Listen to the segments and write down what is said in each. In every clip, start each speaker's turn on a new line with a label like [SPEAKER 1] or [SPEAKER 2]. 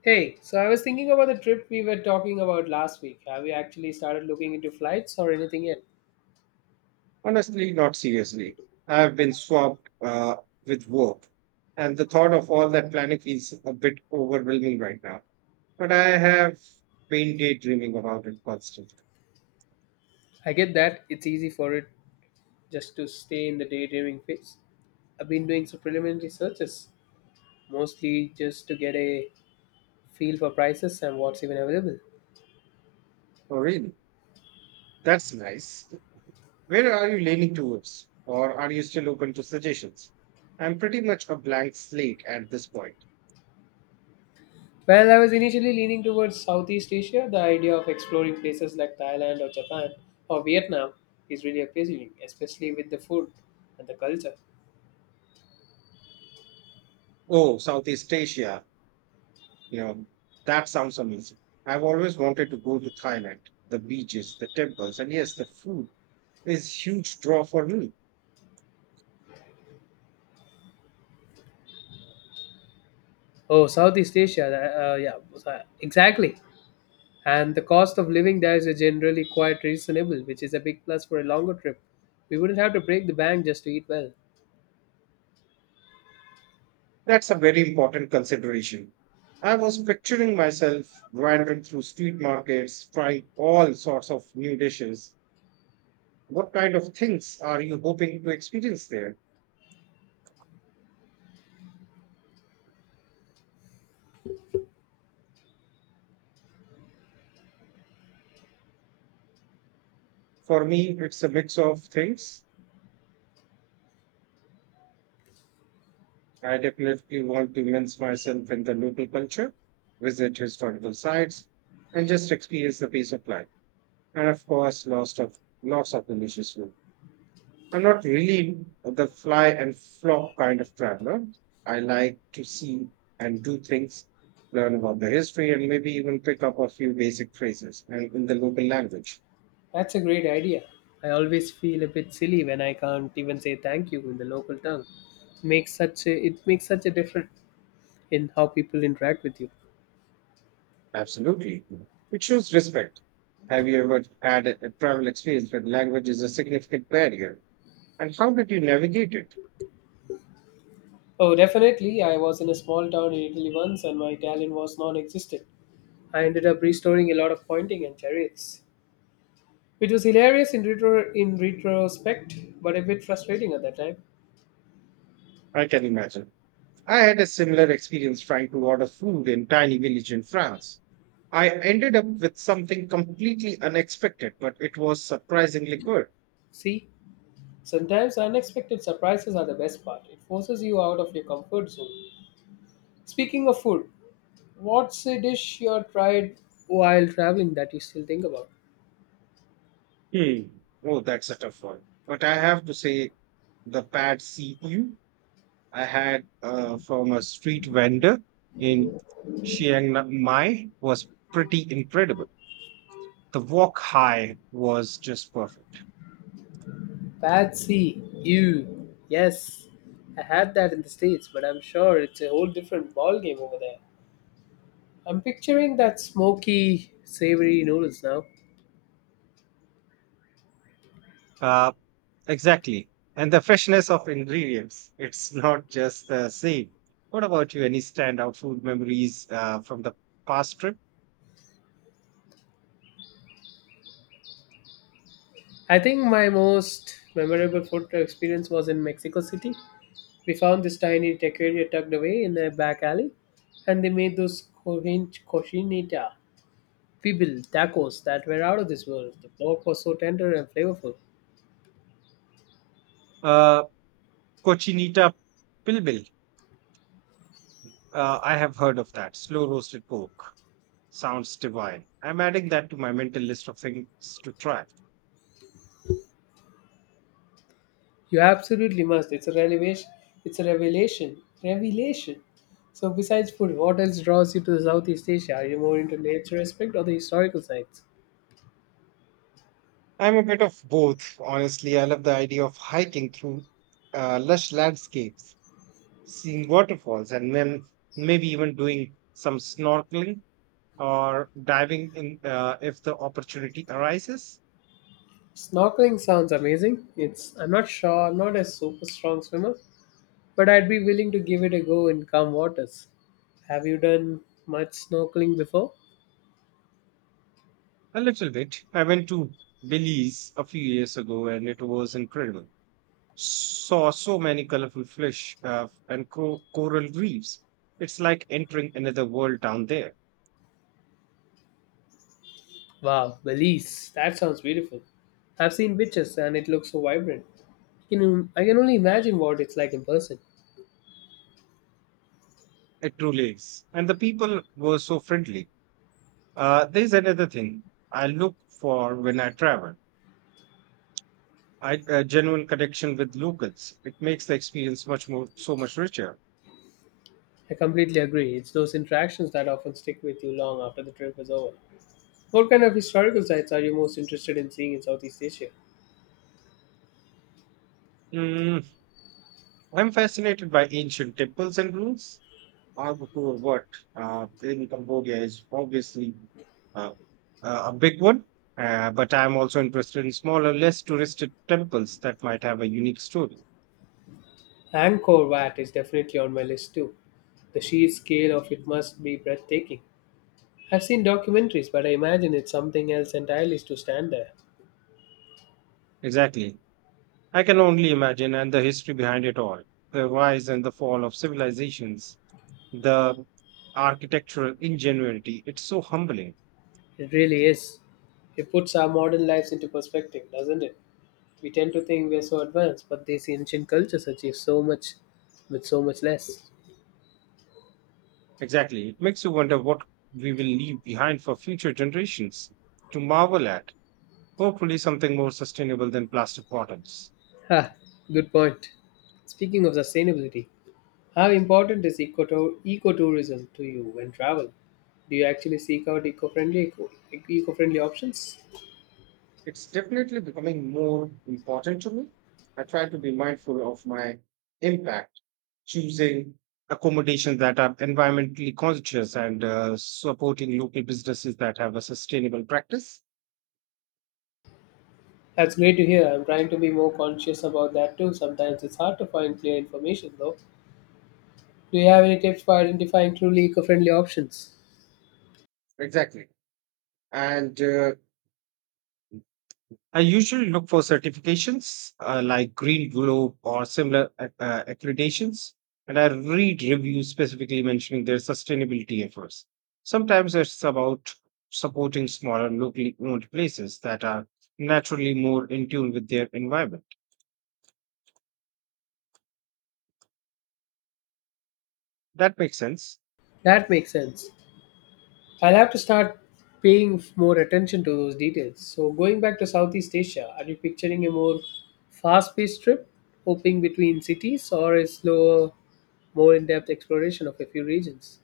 [SPEAKER 1] Hey, so I was thinking about the trip we were talking about last week. Have you actually started looking into flights or anything yet?
[SPEAKER 2] Honestly, not seriously. I have been swamped with work, and the thought of all that planning is a bit overwhelming right now. But I have been daydreaming about it constantly.
[SPEAKER 1] I get that it's easy for it just to stay in the daydreaming phase. I've been doing some preliminary searches, mostly just to get a feel for prices and what's even available.
[SPEAKER 2] Oh, really? That's nice. Where are you leaning towards, or are you still open to suggestions? I'm pretty much a blank slate at this point.
[SPEAKER 1] Well, I was initially leaning towards Southeast Asia. The idea of exploring places like Thailand or Japan or Vietnam is really appealing, especially with the food and the culture.
[SPEAKER 2] Oh, Southeast Asia. You know, that sounds amazing. I've always wanted to go to Thailand, the beaches, the temples, and yes, the food is huge draw for me.
[SPEAKER 1] Oh, Southeast Asia. Yeah, exactly. And the cost of living there is generally quite reasonable, which is a big plus for a longer trip. We wouldn't have to break the bank just to eat well.
[SPEAKER 2] That's a very important consideration. I was picturing myself wandering through street markets, trying all sorts of new dishes. What kind of things are you hoping to experience there? For me, it's a mix of things. I definitely want to immerse myself in the local culture, visit historical sites, and just experience the pace of life. And of course lots of delicious food. I'm not really the fly and flop kind of traveler. I like to see and do things, learn about the history, and maybe even pick up a few basic phrases and in the local language.
[SPEAKER 1] That's a great idea. I always feel a bit silly when I can't even say thank you in the local tongue. It makes such a difference in how people interact with you.
[SPEAKER 2] Absolutely, it shows respect. Have you ever had a travel experience where language is a significant barrier, and how did you navigate it?
[SPEAKER 1] Oh, definitely. I was in a small town in Italy once and my Italian was non existent. I ended up restoring a lot of pointing and chariots. It was hilarious in retrospect, but a bit frustrating at that time.
[SPEAKER 2] I can imagine. I had a similar experience trying to order food in tiny village in France. I ended up with something completely unexpected, but it was surprisingly good.
[SPEAKER 1] See, sometimes unexpected surprises are the best part. It forces you out of your comfort zone. Speaking of food, what's a dish you tried while traveling that you still think about?
[SPEAKER 2] Hmm. Oh, that's a tough one. But I have to say, the pad see ew I had from a street vendor in Chiang Mai was pretty incredible. The wok high was just perfect.
[SPEAKER 1] Patsy, you. Yes, I had that in the States, but I'm sure it's a whole different ball game over there. I'm picturing that smoky, savory noodles now.
[SPEAKER 2] Uh, exactly. And the freshness of ingredients. It's not just the same. What about you? Any standout food memories from the past trip?
[SPEAKER 1] I think my most memorable food experience was in Mexico City. We found this tiny taqueria tucked away in a back alley, and they made those cochinita pibil tacos that were out of this world. The pork was so tender and flavorful.
[SPEAKER 2] Uh, Cochinita pibil. I have heard of that. Slow roasted pork. Sounds divine. I'm adding that to my mental list of things to try.
[SPEAKER 1] You absolutely must. It's a revelation. It's a revelation. Revelation. So, besides food, what else draws you to Southeast Asia? Are you more into nature aspect or the historical sites?
[SPEAKER 2] I'm a bit of both, honestly. I love the idea of hiking through lush landscapes, seeing waterfalls, and then maybe even doing some snorkeling or diving in if the opportunity arises.
[SPEAKER 1] Snorkeling sounds amazing. It's I'm not sure. I'm not a super strong swimmer, but I'd be willing to give it a go in calm waters. Have you done much snorkeling before?
[SPEAKER 2] A little bit. I went to Belize a few years ago and it was incredible. Saw so many colorful fish and coral reefs. It's like entering another world down there.
[SPEAKER 1] Wow, Belize. That sounds beautiful. I've seen pictures and it looks so vibrant. You know, I can only imagine what it's like in person.
[SPEAKER 2] It truly is. And the people were so friendly. There's another thing I look for when I travel. I a genuine connection with locals. It makes the experience much more so much richer.
[SPEAKER 1] I completely agree. It's those interactions that often stick with you long after the trip is over. What kind of historical sites are you most interested in seeing in Southeast Asia?
[SPEAKER 2] Mm, I'm fascinated by ancient temples and ruins. Angkor Wat in Cambodia is obviously uh, a big one, but I'm also interested in smaller, less touristed temples that might have a unique story.
[SPEAKER 1] Angkor Wat is definitely on my list too. The sheer scale of it must be breathtaking. I've seen documentaries, but I imagine it's something else entirely to stand there.
[SPEAKER 2] Exactly. I can only imagine, and the history behind it all the rise and the fall of civilizations, the architectural ingenuity. It's so humbling.
[SPEAKER 1] It really is. It puts our modern lives into perspective, doesn't it? We tend to think we're so advanced, but these ancient cultures achieve so much with so much less.
[SPEAKER 2] Exactly. It makes you wonder what we will leave behind for future generations to marvel at. Hopefully, something more sustainable than plastic bottles.
[SPEAKER 1] Ha, good point. Speaking of sustainability, how important is ecotourism to you when travel? Do you actually seek out eco-friendly options?
[SPEAKER 2] It's definitely becoming more important to me. I try to be mindful of my impact, choosing accommodations that are environmentally conscious and supporting local businesses that have a sustainable practice.
[SPEAKER 1] That's great to hear. I'm trying to be more conscious about that too. Sometimes it's hard to find clear information though. Do you have any tips for identifying truly eco friendly options?
[SPEAKER 2] Exactly and I usually look for certifications like Green Globe or similar accreditations, and I read reviews specifically mentioning their sustainability efforts. Sometimes it's about supporting smaller, locally owned places that are naturally more in tune with their environment. That makes sense.
[SPEAKER 1] That makes sense. I'll have to start paying more attention to those details. So, going back to Southeast Asia, are you picturing a more fast paced trip, hopping between cities, or a slower, more in depth exploration of a few regions?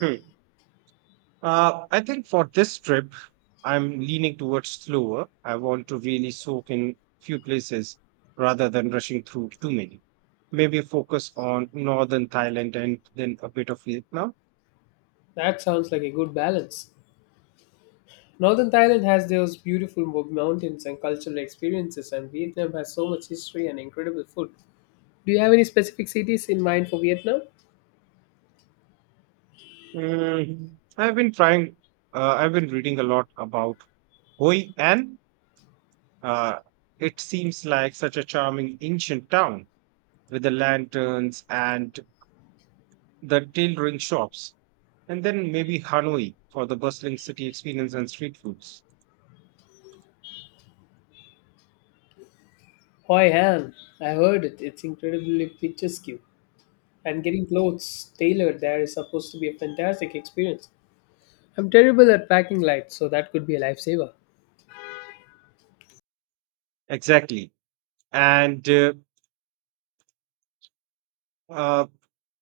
[SPEAKER 2] Hmm. I think for this trip, I'm leaning towards slower. I want to really soak in few places rather than rushing through too many. Maybe focus on northern Thailand and then a bit of Vietnam.
[SPEAKER 1] That sounds like a good balance. Northern Thailand has those beautiful mountains and cultural experiences, and Vietnam has so much history and incredible food. Do you have any specific cities in mind for Vietnam?
[SPEAKER 2] Mm, I've been trying, I've been reading a lot about Hoi An. Uh, it seems like such a charming ancient town with the lanterns and the tailoring shops. And then maybe Hanoi for the bustling city experience and street foods.
[SPEAKER 1] Hoy hell, I heard it. It's incredibly picturesque. And getting clothes tailored there is supposed to be a fantastic experience. I'm terrible at packing light, so that could be a lifesaver.
[SPEAKER 2] Exactly. And uh,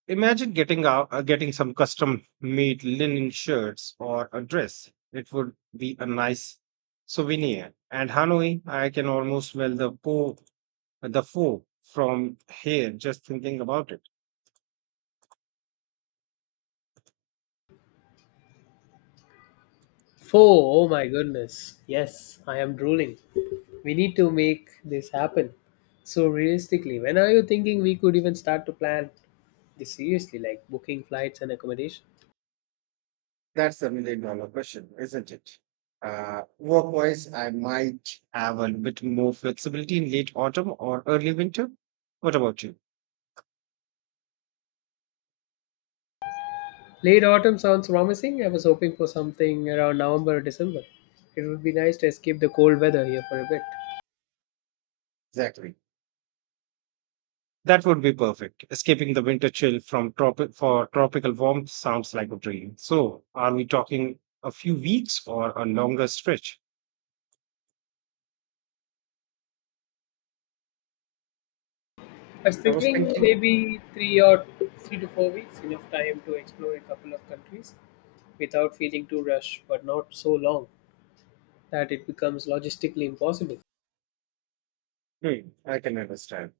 [SPEAKER 2] imagine getting some custom made linen shirts or a dress. It would be a nice souvenir. And Hanoi, I can almost smell the po the foe from here just thinking about it.
[SPEAKER 1] Four, oh my goodness. Yes, I am drooling. We need to make this happen. So realistically, when are you thinking we could even start to plan this seriously, like booking flights and accommodation?
[SPEAKER 2] That's the million dollar question, isn't it? Work wise, I might have a bit more flexibility in late autumn or early winter. What about you?
[SPEAKER 1] Late autumn sounds promising. I was hoping for something around November or December. It would be nice to escape the cold weather here for a bit.
[SPEAKER 2] Exactly. That would be perfect. Escaping the winter chill from tropical warmth sounds like a dream. So, are we talking a few weeks or a longer stretch?
[SPEAKER 1] I was
[SPEAKER 2] I was
[SPEAKER 1] thinking
[SPEAKER 2] thinking,
[SPEAKER 1] maybe three to four weeks, enough time to explore a couple of countries without feeling too rushed, but not so long that it becomes logistically impossible.
[SPEAKER 2] I can understand.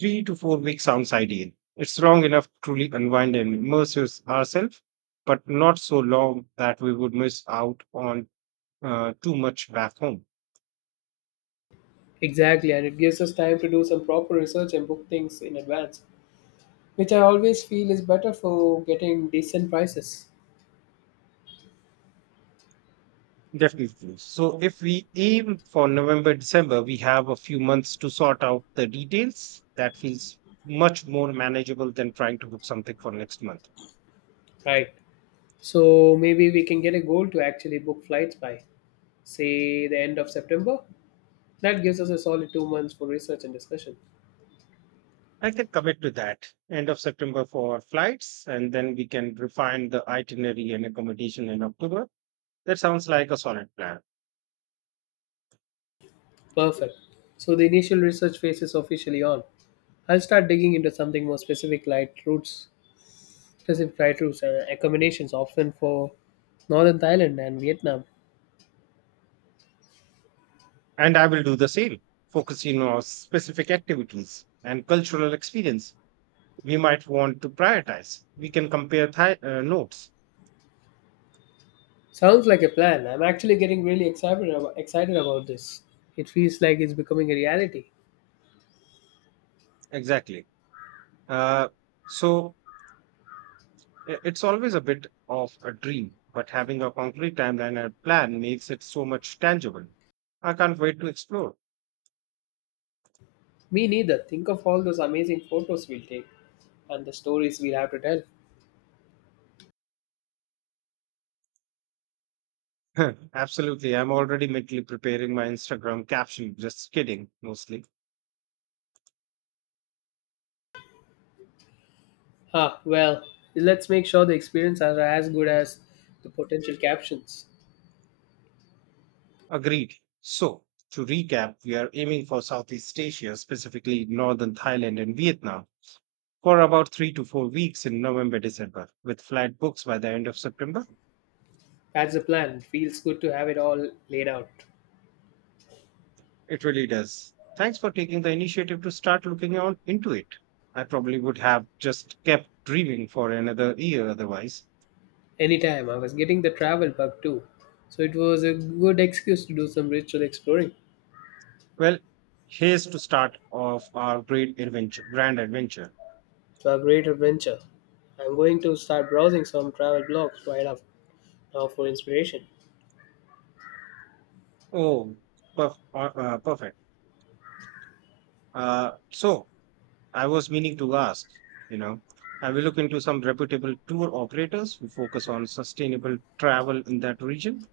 [SPEAKER 2] 3 to 4 weeks sounds ideal. It's long enough to truly unwind and immerse ourselves, but not so long that we would miss out on too much back home.
[SPEAKER 1] Exactly, and it gives us time to do some proper research and book things in advance, which I always feel is better for getting decent prices.
[SPEAKER 2] Definitely. So, if we aim for November, December, we have a few months to sort out the details. That feels much more manageable than trying to book something for next month.
[SPEAKER 1] Right. So maybe we can get a goal to actually book flights by, say, the end of September. That gives us a solid 2 months for research and discussion.
[SPEAKER 2] I can commit to that end of September for flights, and then we can refine the itinerary and accommodation in October. That sounds like a solid plan.
[SPEAKER 1] Perfect. So the initial research phase is officially on. I'll start digging into something more specific, like routes, specific flight routes and accommodations, often for northern Thailand and Vietnam.
[SPEAKER 2] And I will do the same, focusing on specific activities and cultural experience we might want to prioritize. We can compare notes.
[SPEAKER 1] Sounds like a plan. I'm actually getting really excited about this. It feels like it's becoming a reality.
[SPEAKER 2] Exactly. Uh, so It's always a bit of a dream, but having a concrete timeline and plan makes it so much tangible. I can't wait to explore.
[SPEAKER 1] Me neither. Think of all those amazing photos we'll take and the stories we'll have to tell.
[SPEAKER 2] Absolutely. I'm already mentally preparing my Instagram caption. Just kidding, mostly.
[SPEAKER 1] Ah, well, let's make sure the experience are as good as the potential captions.
[SPEAKER 2] Agreed. So, to recap, we are aiming for Southeast Asia, specifically Northern Thailand and Vietnam, for about 3 to 4 weeks in November, December, with flight books by the end of September.
[SPEAKER 1] That's the plan. Feels good to have it all laid out.
[SPEAKER 2] It really does. Thanks for taking the initiative to start looking on into it. I probably would have just kept dreaming for another year otherwise.
[SPEAKER 1] Anytime. I was getting the travel bug too. So it was a good excuse to do some ritual exploring.
[SPEAKER 2] Well, here's to start of our great adventure, grand adventure.
[SPEAKER 1] So a great adventure. I'm going to start browsing some travel blogs right up now for inspiration.
[SPEAKER 2] Oh, perfect. So I was meaning to ask, you know, I will look into some reputable tour operators who focus on sustainable travel in that region.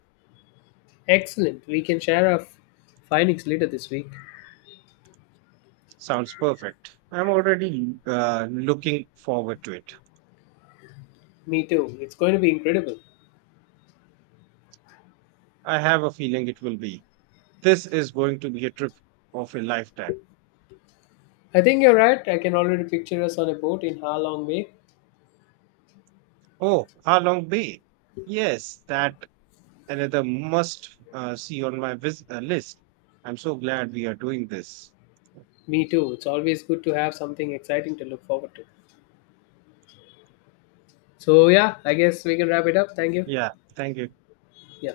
[SPEAKER 1] Excellent. We can share our findings later this week.
[SPEAKER 2] Sounds perfect. I'm already looking forward to it.
[SPEAKER 1] Me too. It's going to be incredible.
[SPEAKER 2] I have a feeling it will be. This is going to be a trip of a lifetime.
[SPEAKER 1] I think you're right. I can already picture us on a boat in Ha Long Bay.
[SPEAKER 2] Oh, Halong Bay. Yes, that another must see on my list. I'm so glad we are doing this.
[SPEAKER 1] Me too. It's always good to have something exciting to look forward to. So yeah, I guess we can wrap it up. Thank you.
[SPEAKER 2] Yeah, thank you.
[SPEAKER 1] Yeah.